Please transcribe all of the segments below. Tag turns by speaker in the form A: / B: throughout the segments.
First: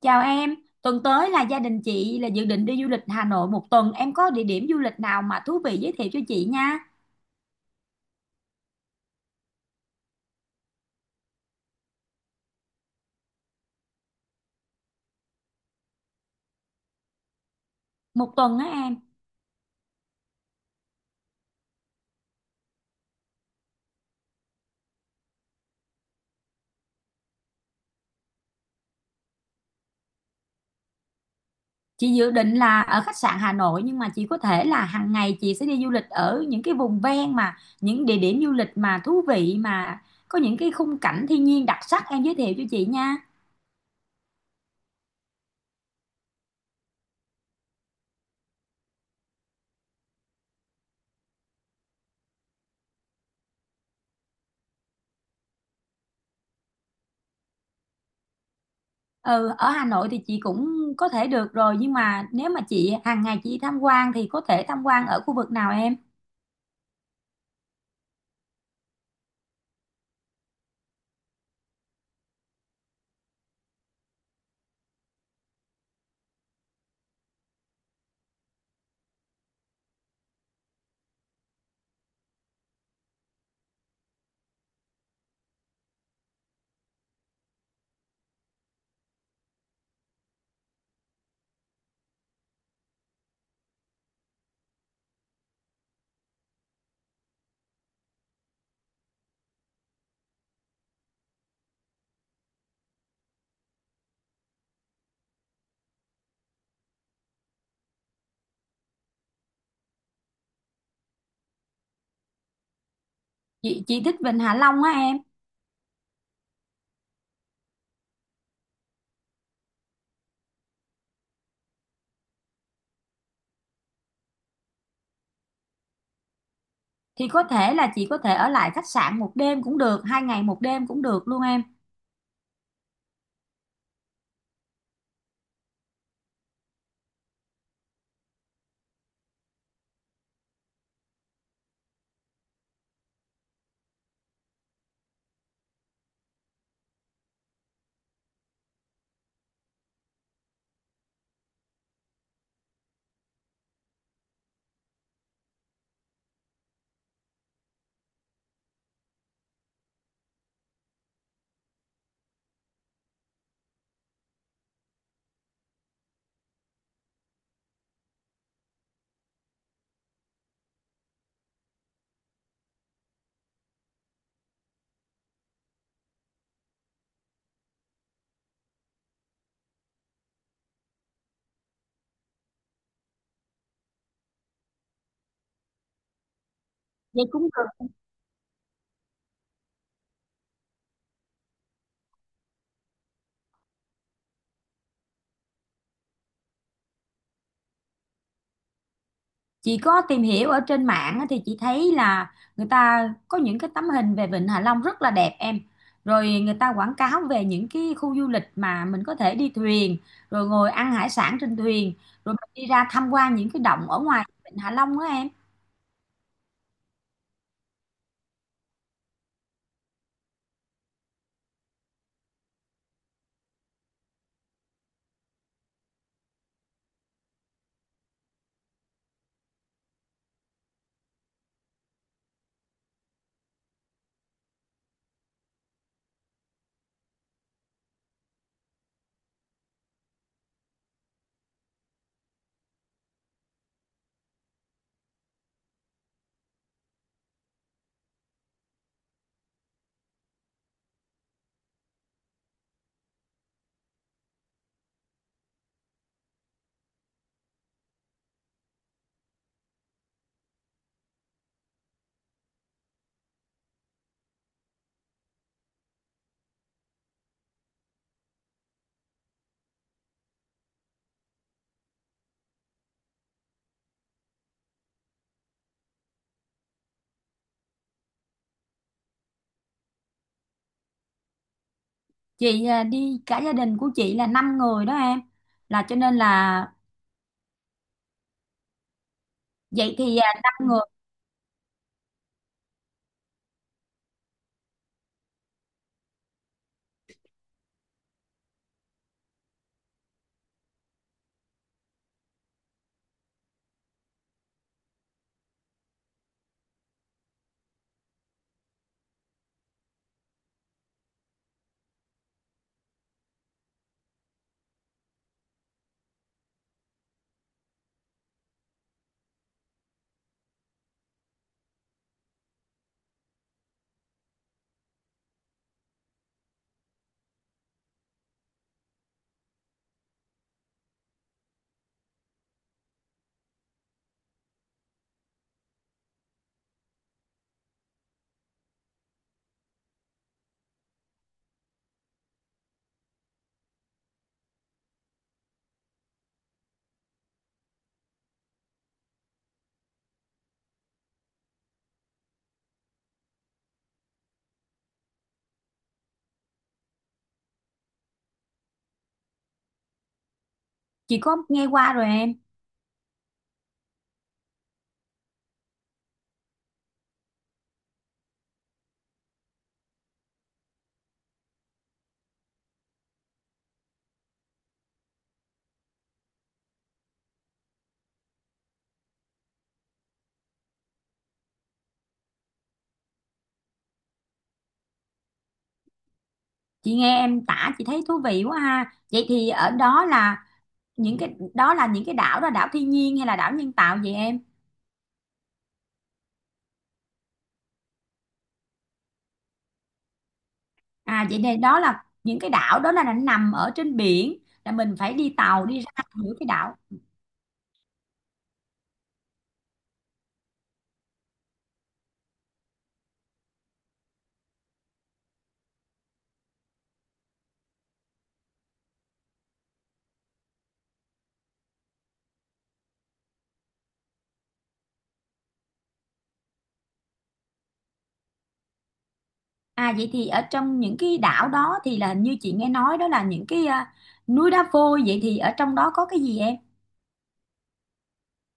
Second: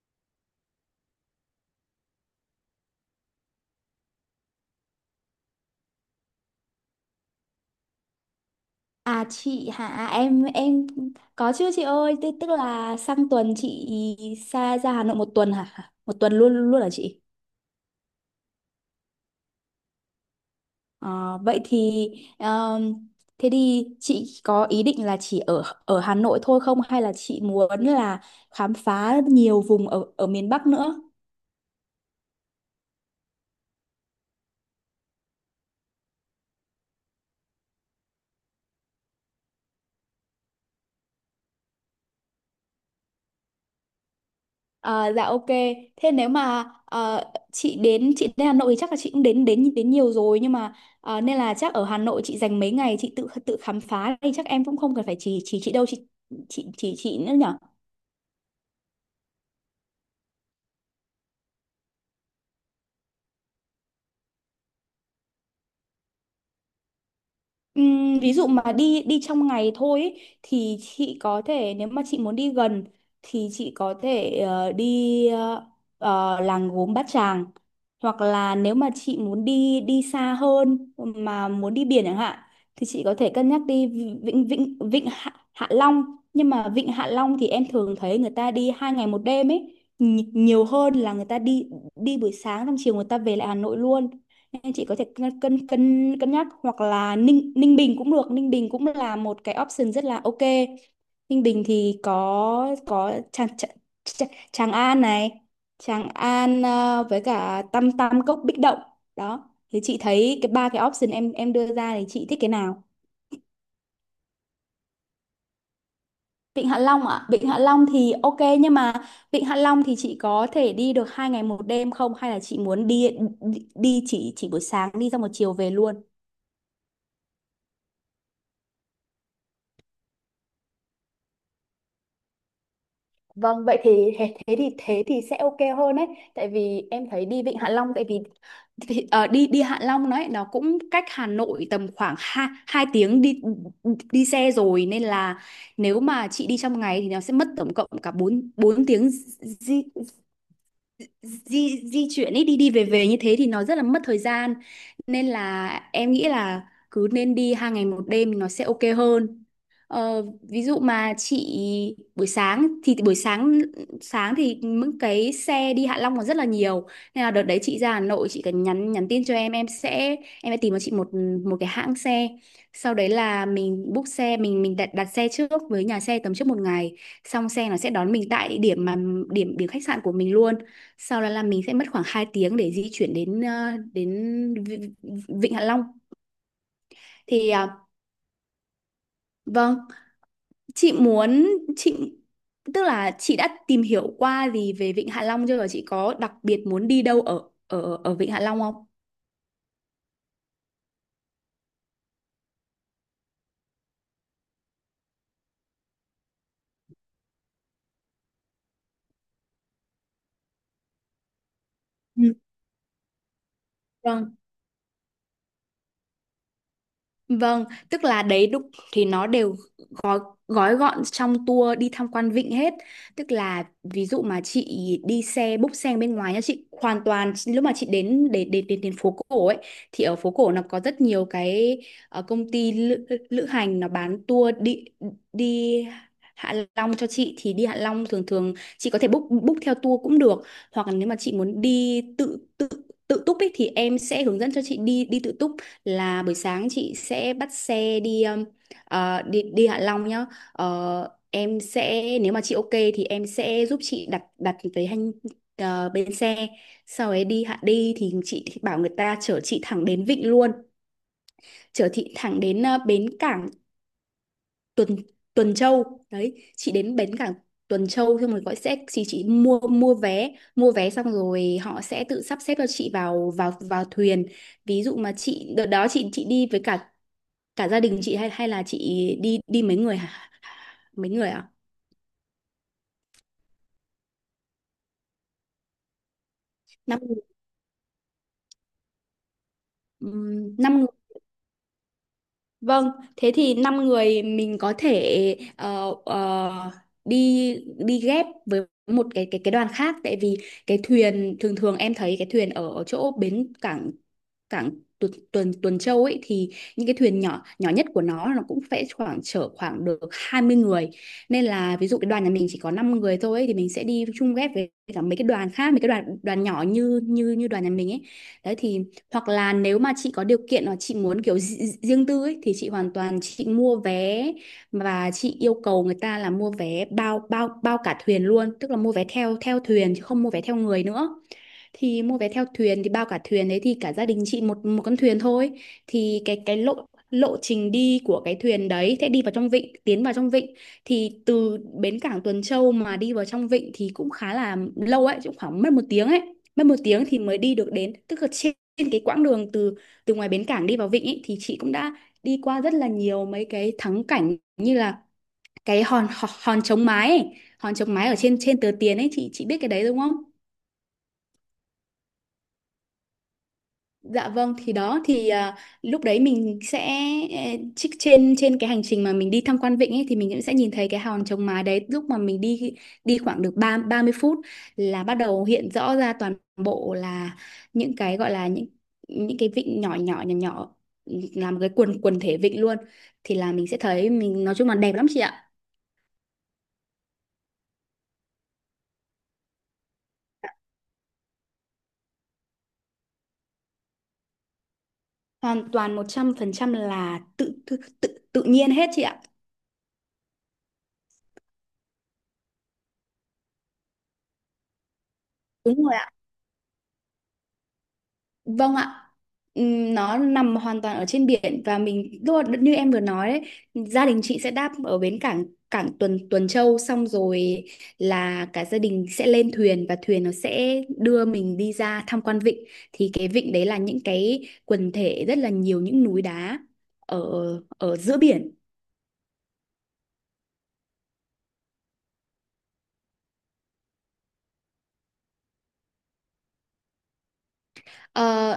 A: Chào em, tuần tới là gia đình chị là dự định đi du lịch Hà Nội một tuần. Em có địa điểm du lịch nào mà thú vị giới thiệu cho chị nha.
B: À chị hả em, có chứ chị ơi, tức là sang tuần chị xa ra Hà Nội một tuần hả? Một tuần luôn luôn hả chị?
A: Một tuần á em.
B: Ờ, vậy thì um, thế thì chị có ý định là chỉ ở ở Hà Nội thôi không, hay là chị muốn là khám phá nhiều vùng ở ở miền Bắc nữa?
A: Chị dự định là ở khách sạn Hà Nội, nhưng mà chị có thể là hàng ngày chị sẽ đi du lịch ở những cái vùng ven mà những địa điểm du lịch mà thú vị, mà có những cái khung cảnh thiên nhiên đặc sắc em giới thiệu cho chị nha.
B: À, dạ ok. Thế nếu mà chị đến Hà Nội thì chắc là chị cũng đến đến đến nhiều rồi, nhưng mà nên là chắc ở Hà Nội chị dành mấy ngày chị tự tự khám phá thì chắc em cũng không cần phải chỉ chị đâu, chị chỉ chị nữa nhở.
A: Ừ, ở Hà Nội thì chị cũng có thể được rồi, nhưng mà nếu mà chị hàng ngày chị tham quan thì có thể tham quan ở khu vực nào em?
B: Ví dụ mà đi đi trong ngày thôi ý, thì chị có thể nếu mà chị muốn đi gần thì chị có thể đi làng gốm Bát Tràng, hoặc là nếu mà chị muốn đi đi xa hơn mà muốn đi biển chẳng hạn thì chị có thể cân nhắc đi vịnh vịnh vịnh Hạ, Hạ Long. Nhưng mà vịnh Hạ Long thì em thường thấy người ta đi hai ngày một đêm ấy, nhiều hơn là người ta đi đi buổi sáng xong chiều người ta về lại Hà Nội luôn, nên chị có thể cân cân cân cân nhắc, hoặc là Ninh Ninh Bình cũng được. Ninh Bình cũng là một cái option rất là ok. Ninh Bình thì có Tràng Tràng, Tràng Tràng An này, Tràng An với cả Tam Tam Cốc Bích Động. Đó thì chị thấy cái ba cái option em đưa ra thì chị thích cái nào?
A: Chị thích Vịnh Hạ Long á em.
B: Vịnh Hạ Long ạ? Vịnh Hạ Long thì ok, nhưng mà Vịnh Hạ Long thì chị có thể đi được hai ngày một đêm không, hay là chị muốn đi đi chỉ buổi sáng đi xong một chiều về luôn?
A: Thì có thể là chị có thể ở lại khách sạn một đêm cũng được, hai ngày một đêm cũng được luôn em.
B: Vâng, vậy thì thế thế thì sẽ ok hơn đấy, tại vì em thấy đi Vịnh Hạ Long, tại vì thì, đi đi Hạ Long đấy nó cũng cách Hà Nội tầm khoảng 2 hai tiếng đi đi xe rồi, nên là nếu mà chị đi trong ngày thì nó sẽ mất tổng cộng cả 4 bốn bốn tiếng di, di chuyển ấy, đi đi về về như thế thì nó rất là mất thời gian, nên là em nghĩ là cứ nên đi hai ngày một đêm nó sẽ ok hơn. Ờ, ví dụ mà chị buổi sáng thì buổi sáng sáng thì những cái xe đi Hạ Long còn rất là nhiều, nên là đợt đấy chị ra Hà Nội chị cần nhắn nhắn tin cho em, em sẽ tìm cho chị một một cái hãng xe, sau đấy là mình book xe, mình đặt đặt xe trước với nhà xe tầm trước một ngày, xong xe nó sẽ đón mình tại địa điểm mà điểm điểm khách sạn của mình luôn, sau đó là mình sẽ mất khoảng 2 tiếng để di chuyển đến đến Vịnh Hạ Long.
A: Vậy cũng
B: Thì à,
A: được.
B: vâng, chị muốn chị tức là chị đã tìm hiểu qua gì về Vịnh Hạ Long chưa, và chị có đặc biệt muốn đi đâu ở ở ở Vịnh Hạ Long không?
A: Chị có tìm hiểu ở trên mạng á, thì chị thấy là người ta có những cái tấm hình về Vịnh Hạ Long rất là đẹp em, rồi người ta quảng cáo về những cái khu du lịch mà mình có thể đi thuyền, rồi ngồi ăn hải sản trên thuyền,
B: Ừ.
A: rồi mình đi ra tham quan những cái động ở ngoài
B: Vâng.
A: Vịnh Hạ Long đó em.
B: Vâng, tức là đấy đúng thì nó đều gói gói gọn trong tour đi tham quan vịnh hết, tức là ví dụ mà chị đi xe búc xe bên ngoài nha, chị hoàn toàn lúc mà chị đến đến đến đến, đến phố cổ ấy thì ở phố cổ nó có rất nhiều cái công ty lữ hành nó bán tour đi đi Hạ Long cho chị. Thì đi Hạ Long thường thường chị có thể book book theo tour cũng được, hoặc là nếu mà chị muốn đi tự tự tự túc ấy thì em sẽ hướng dẫn cho chị đi đi tự túc, là buổi sáng chị sẽ bắt xe đi. Ờ, đi đi Hạ Long nhá. Ờ, em sẽ nếu mà chị ok thì em sẽ giúp chị đặt đặt cái hành bến xe. Sau ấy đi Hạ đi thì chị bảo người ta chở chị thẳng đến Vịnh luôn, chở chị thẳng đến bến cảng Tuần Tuần Châu. Đấy, chị đến bến cảng Tuần Châu xong rồi gọi xe thì chị mua mua vé xong rồi họ sẽ tự sắp xếp cho chị vào vào vào thuyền. Ví dụ mà chị đợt đó chị đi với cả cả gia đình chị, hay hay là chị đi đi mấy người hả? Mấy người ạ?
A: Chị à, đi cả gia đình của chị là 5 người đó em, là cho nên là
B: Năm người.
A: vậy thì à,
B: Ừm,
A: 5
B: năm
A: người.
B: người, vâng. Thế thì năm người mình có thể đi đi ghép với một cái đoàn khác, tại vì cái thuyền thường thường em thấy cái thuyền ở, ở chỗ bến cảng cảng Tuần Tuần Tuần Châu ấy thì những cái thuyền nhỏ nhỏ nhất của nó cũng phải khoảng chở khoảng được 20 người, nên là ví dụ cái đoàn nhà mình chỉ có 5 người thôi ấy, thì mình sẽ đi chung ghép với cả mấy cái đoàn khác, mấy cái đoàn đoàn nhỏ như như như đoàn nhà mình ấy. Đấy thì hoặc là nếu mà chị có điều kiện hoặc chị muốn kiểu riêng tư ấy, thì chị hoàn toàn chị mua vé và chị yêu cầu người ta là mua vé bao bao bao cả thuyền luôn, tức là mua vé theo theo thuyền chứ không mua vé theo người nữa. Thì mua vé theo thuyền thì bao cả thuyền đấy thì cả gia đình chị một một con thuyền thôi. Thì cái lộ lộ trình đi của cái thuyền đấy sẽ đi vào trong vịnh tiến vào trong vịnh. Thì từ bến cảng Tuần Châu mà đi vào trong vịnh thì cũng khá là lâu ấy, cũng khoảng mất một tiếng ấy, mất một tiếng thì mới đi được đến, tức là trên trên cái quãng đường từ từ ngoài bến cảng đi vào vịnh ấy, thì chị cũng đã đi qua rất là nhiều mấy cái thắng cảnh, như là cái hòn hòn, hòn chống mái ấy. Hòn chống mái ở trên trên tờ tiền ấy, chị biết cái đấy đúng không?
A: Chị có nghe qua rồi em.
B: Dạ vâng, thì đó thì à, lúc đấy mình sẽ eh, trích trên trên cái hành trình mà mình đi tham quan vịnh ấy, thì mình cũng sẽ nhìn thấy cái hòn trống mái đấy, lúc mà mình đi đi khoảng được ba 30 phút là bắt đầu hiện rõ ra toàn bộ là những cái gọi là những cái vịnh nhỏ nhỏ nhỏ nhỏ làm cái quần quần thể vịnh luôn, thì là mình sẽ thấy mình nói chung là đẹp lắm chị ạ.
A: Chị nghe em tả chị thấy thú vị quá ha. Vậy thì ở đó là những cái đó là những cái đảo, đó là đảo thiên nhiên hay là đảo nhân tạo vậy em?
B: Hoàn toàn 100% là tự tự tự tự nhiên hết chị ạ.
A: À vậy thì đó là những cái đảo đó là nó nằm ở trên biển, là mình phải đi tàu đi
B: Đúng rồi.
A: ra giữa cái đảo.
B: Vâng ạ. Nó nằm hoàn toàn ở trên biển và mình lúc mà, như em vừa nói đấy, gia đình chị sẽ đáp ở bến cảng cảng Tuần Tuần Châu, xong rồi là cả gia đình sẽ lên thuyền và thuyền nó sẽ đưa mình đi ra tham quan vịnh. Thì cái vịnh đấy là những cái quần thể rất là nhiều những núi đá ở ở giữa biển.
A: À vậy thì ở trong những cái đảo đó thì là hình như chị nghe nói đó là những cái núi đá vôi, vậy thì ở trong đó có cái gì em?
B: Ờ,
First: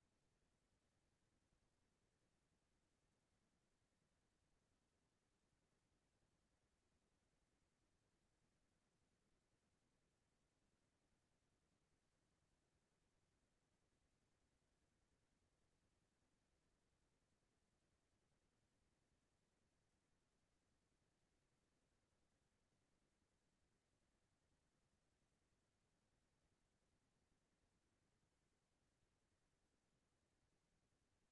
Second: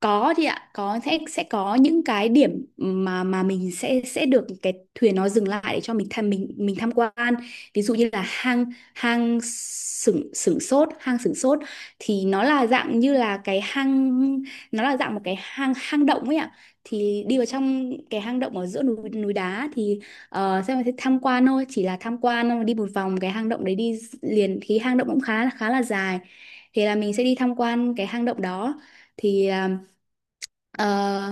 B: có thì ạ, có sẽ có những cái điểm mà mình sẽ được cái thuyền nó dừng lại để cho mình tham quan, ví dụ như là hang hang sửng sửng sốt, hang sửng sốt. Thì nó là dạng như là cái hang, nó là dạng một cái hang hang động ấy ạ. Thì đi vào trong cái hang động ở giữa núi núi đá thì xem là tham quan thôi, chỉ là tham quan thôi, đi một vòng cái hang động đấy đi liền thì hang động cũng khá khá là dài, thì là mình sẽ đi tham quan cái hang động đó. Thì à, ờ,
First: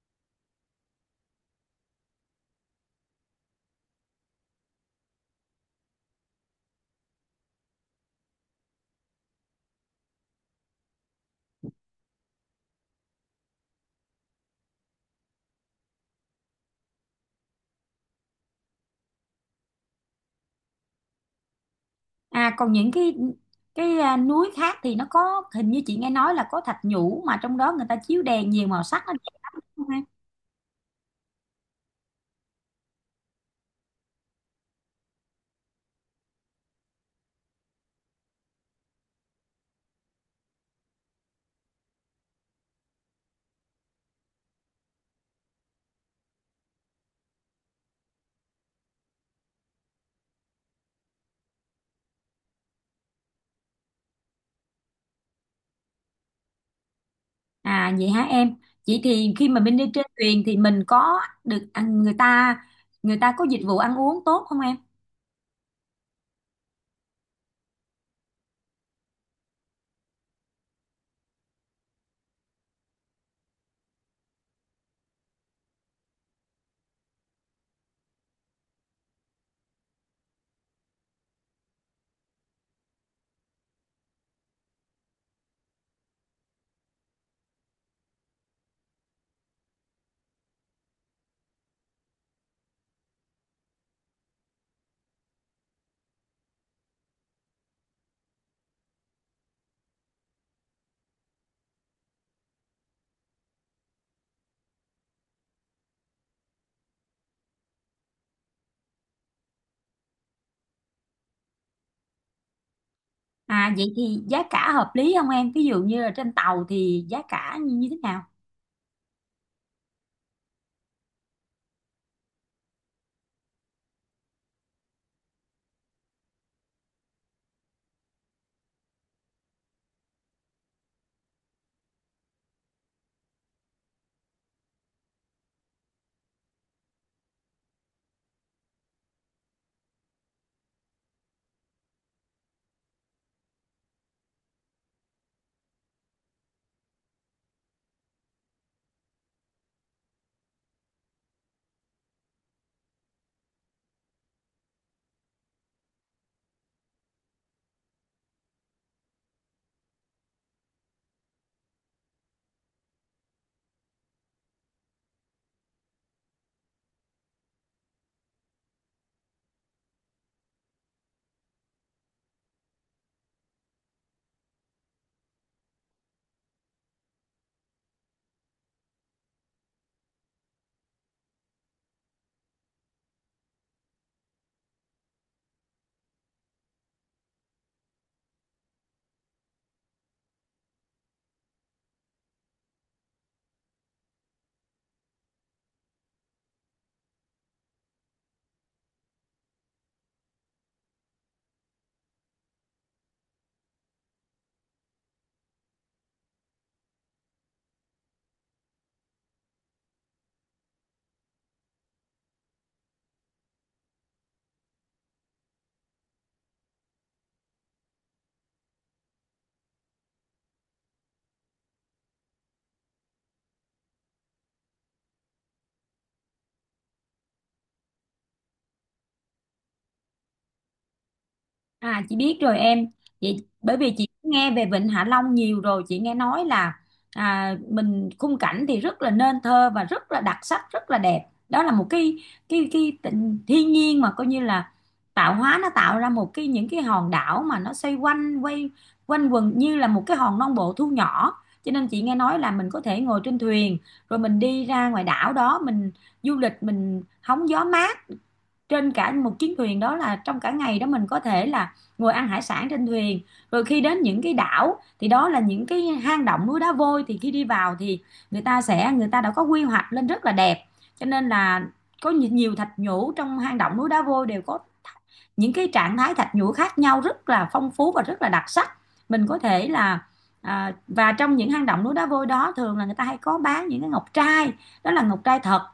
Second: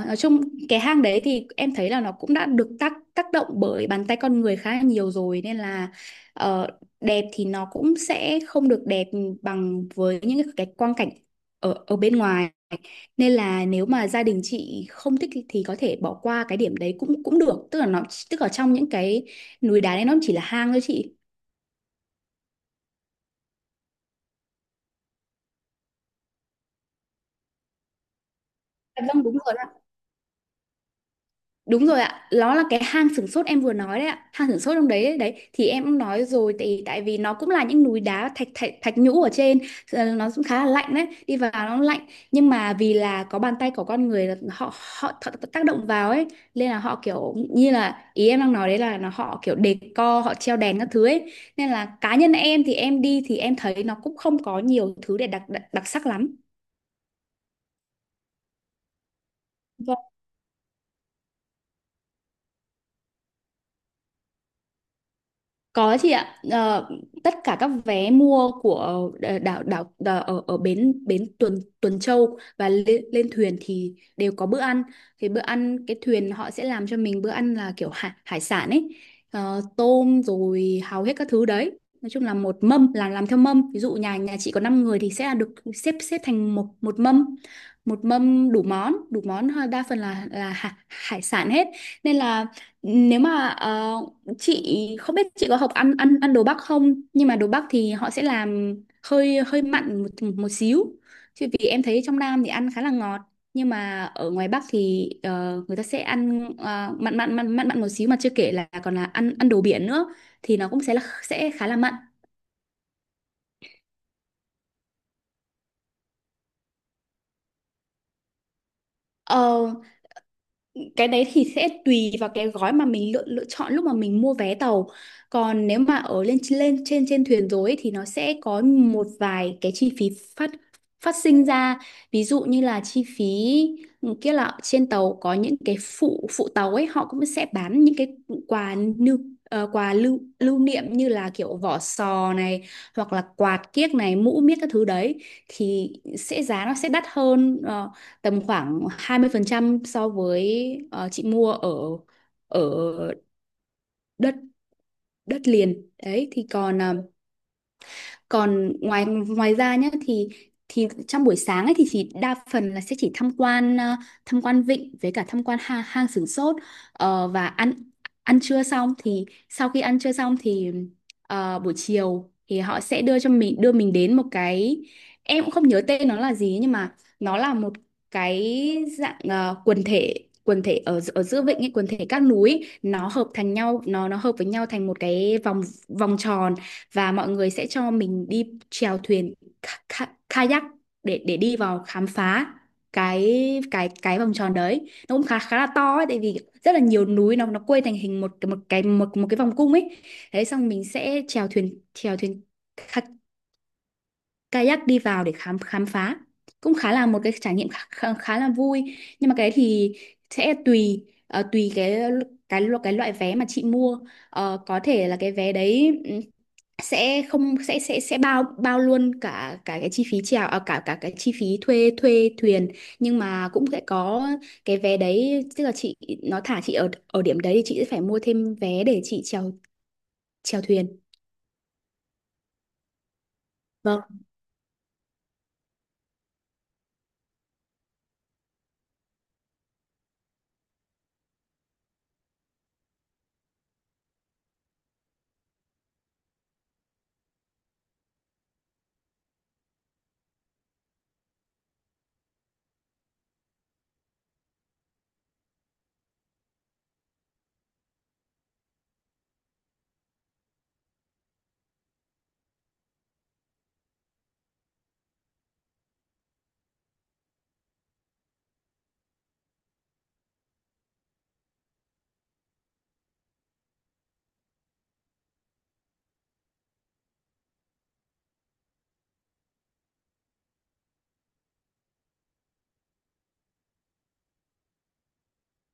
B: nói chung cái hang đấy thì em thấy là nó cũng đã được tác tác động bởi bàn tay con người khá là nhiều rồi, nên là ờ, đẹp thì nó cũng sẽ không được đẹp bằng với những cái quang cảnh ở ở bên ngoài, nên là nếu mà gia đình chị không thích thì có thể bỏ qua cái điểm đấy cũng cũng được, tức là nó tức ở trong những cái núi đá đấy nó chỉ là hang thôi chị.
A: À còn những cái núi khác thì nó có hình như chị nghe nói là có thạch nhũ mà trong đó người ta chiếu đèn nhiều màu sắc
B: Dạ
A: nó
B: vâng đúng
A: đẹp
B: rồi.
A: lắm.
B: Đúng rồi ạ, nó là cái hang sửng sốt em vừa nói đấy ạ, hang sửng sốt trong đấy đấy, đấy. Thì em cũng nói rồi tại tại vì nó cũng là những núi đá thạch thạch thạch nhũ ở trên, nó cũng khá là lạnh đấy, đi vào nó lạnh, nhưng mà vì là có bàn tay của con người là họ họ th- tác động vào ấy, nên là họ kiểu như là ý em đang nói đấy là nó họ kiểu đề co, họ treo đèn các thứ ấy. Nên là cá nhân em thì em đi thì em thấy nó cũng không có nhiều thứ để đặc đặc, đặc sắc lắm.
A: À vậy hả em? Vậy thì khi mà mình đi trên thuyền thì mình có được người ta có dịch vụ ăn uống tốt không em?
B: Có chị ạ. Ờ, tất cả các vé mua của đảo ở, ở bến bến Tuần Tuần Châu và lên thuyền thì đều có bữa ăn. Thì bữa ăn cái thuyền họ sẽ làm cho mình bữa ăn là kiểu hải sản ấy. Ờ, tôm rồi hầu hết các thứ đấy. Nói chung là một mâm, là làm theo mâm. Ví dụ nhà nhà chị có 5 người thì sẽ là được xếp xếp thành một một mâm đủ món đa phần là hải sản hết. Nên là nếu mà chị không biết chị có học ăn ăn ăn đồ Bắc không, nhưng mà đồ Bắc thì họ sẽ làm hơi hơi mặn một một xíu, chứ vì em thấy trong Nam thì ăn khá là ngọt, nhưng mà ở ngoài Bắc thì người ta sẽ ăn mặn mặn mặn mặn mặn một xíu, mà chưa kể là còn là ăn ăn đồ biển nữa thì nó cũng sẽ là sẽ khá là mặn.
A: À vậy thì giá cả hợp lý không em? Ví dụ như là trên tàu thì giá cả như như thế nào?
B: Ờ, cái đấy thì sẽ tùy vào cái gói mà mình lựa lựa chọn lúc mà mình mua vé tàu. Còn nếu mà ở lên lên trên trên thuyền rồi ấy, thì nó sẽ có một vài cái chi phí phát phát sinh ra. Ví dụ như là chi phí kia là trên tàu có những cái phụ phụ tàu ấy họ cũng sẽ bán những cái quà lưu quà lưu lưu niệm như là kiểu vỏ sò này, hoặc là quạt kiếc này, mũ miết các thứ đấy thì giá nó sẽ đắt hơn, tầm khoảng 20% so với, chị mua ở ở đất đất liền đấy. Thì còn còn ngoài ngoài ra nhé, thì trong buổi sáng ấy thì chỉ đa phần là sẽ chỉ tham quan, tham quan vịnh với cả tham quan hang Sửng Sốt. Ờ, và ăn ăn trưa xong, thì sau khi ăn trưa xong thì buổi chiều thì họ sẽ đưa cho mình, đưa mình đến một cái, em cũng không nhớ tên nó là gì nhưng mà nó là một cái dạng quần thể ở ở giữa vịnh ấy, quần thể các núi ấy, nó hợp thành nhau, nó hợp với nhau thành một cái vòng vòng tròn, và mọi người sẽ cho mình đi chèo thuyền kayak để đi vào khám phá cái cái vòng tròn đấy nó cũng khá khá là to ấy, tại vì rất là nhiều núi nó quây thành hình một một cái vòng cung ấy. Thế xong mình sẽ chèo thuyền, chèo thuyền kayak đi vào để khám khám phá, cũng khá là một cái trải nghiệm khá là vui. Nhưng mà cái đấy thì sẽ tùy, tùy cái cái loại vé mà chị mua. Ờ, có thể là cái vé đấy sẽ không, sẽ bao bao luôn cả cả cái chi phí chèo, à, cả cả cái chi phí thuê thuê thuyền, nhưng mà cũng sẽ có cái vé đấy tức là chị, nó thả chị ở ở điểm đấy thì chị sẽ phải mua thêm vé để chị chèo, thuyền.
A: À chị biết rồi em, chị bởi vì
B: Vâng.
A: chị nghe về Vịnh Hạ Long nhiều rồi, chị nghe nói là mình khung cảnh thì rất là nên thơ và rất là đặc sắc rất là đẹp. Đó là một cái thiên nhiên mà coi như là tạo hóa nó tạo ra một cái những cái hòn đảo mà nó xoay quanh quay quanh quần như là một cái hòn non bộ thu nhỏ. Cho nên chị nghe nói là mình có thể ngồi trên thuyền, rồi mình đi ra ngoài đảo đó mình du lịch, mình hóng gió mát trên cả một chuyến thuyền đó, là trong cả ngày đó mình có thể là ngồi ăn hải sản trên thuyền, rồi khi đến những cái đảo thì đó là những cái hang động núi đá vôi, thì khi đi vào thì người ta đã có quy hoạch lên rất là đẹp. Cho nên là có nhiều thạch nhũ trong hang động núi đá vôi đều có những cái trạng thái thạch nhũ khác nhau rất là phong phú và rất là đặc sắc. Mình có thể là và trong những hang động núi đá vôi đó thường là người ta hay có bán những cái ngọc trai, đó là ngọc trai thật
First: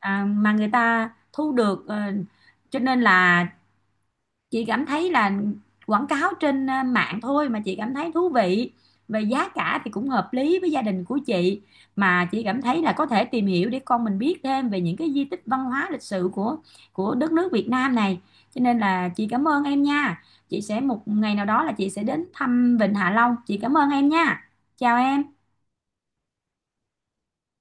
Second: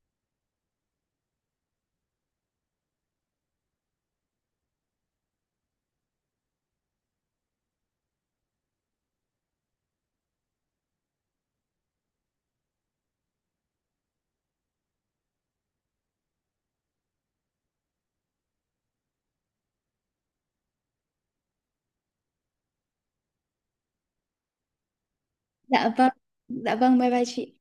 A: mà người ta thu được ờ, cho nên là chị cảm thấy là quảng cáo trên mạng thôi mà chị cảm thấy thú vị, về giá cả thì cũng hợp lý với gia đình của chị. Mà chị cảm thấy là có thể tìm hiểu để con mình biết thêm về những cái di tích văn hóa lịch sử của đất nước Việt Nam này. Cho nên là chị cảm ơn em nha. Chị sẽ một ngày nào đó là chị sẽ đến thăm Vịnh Hạ Long. Chị cảm ơn em nha. Chào em.
B: Dạ vâng, dạ vâng, bye bye chị.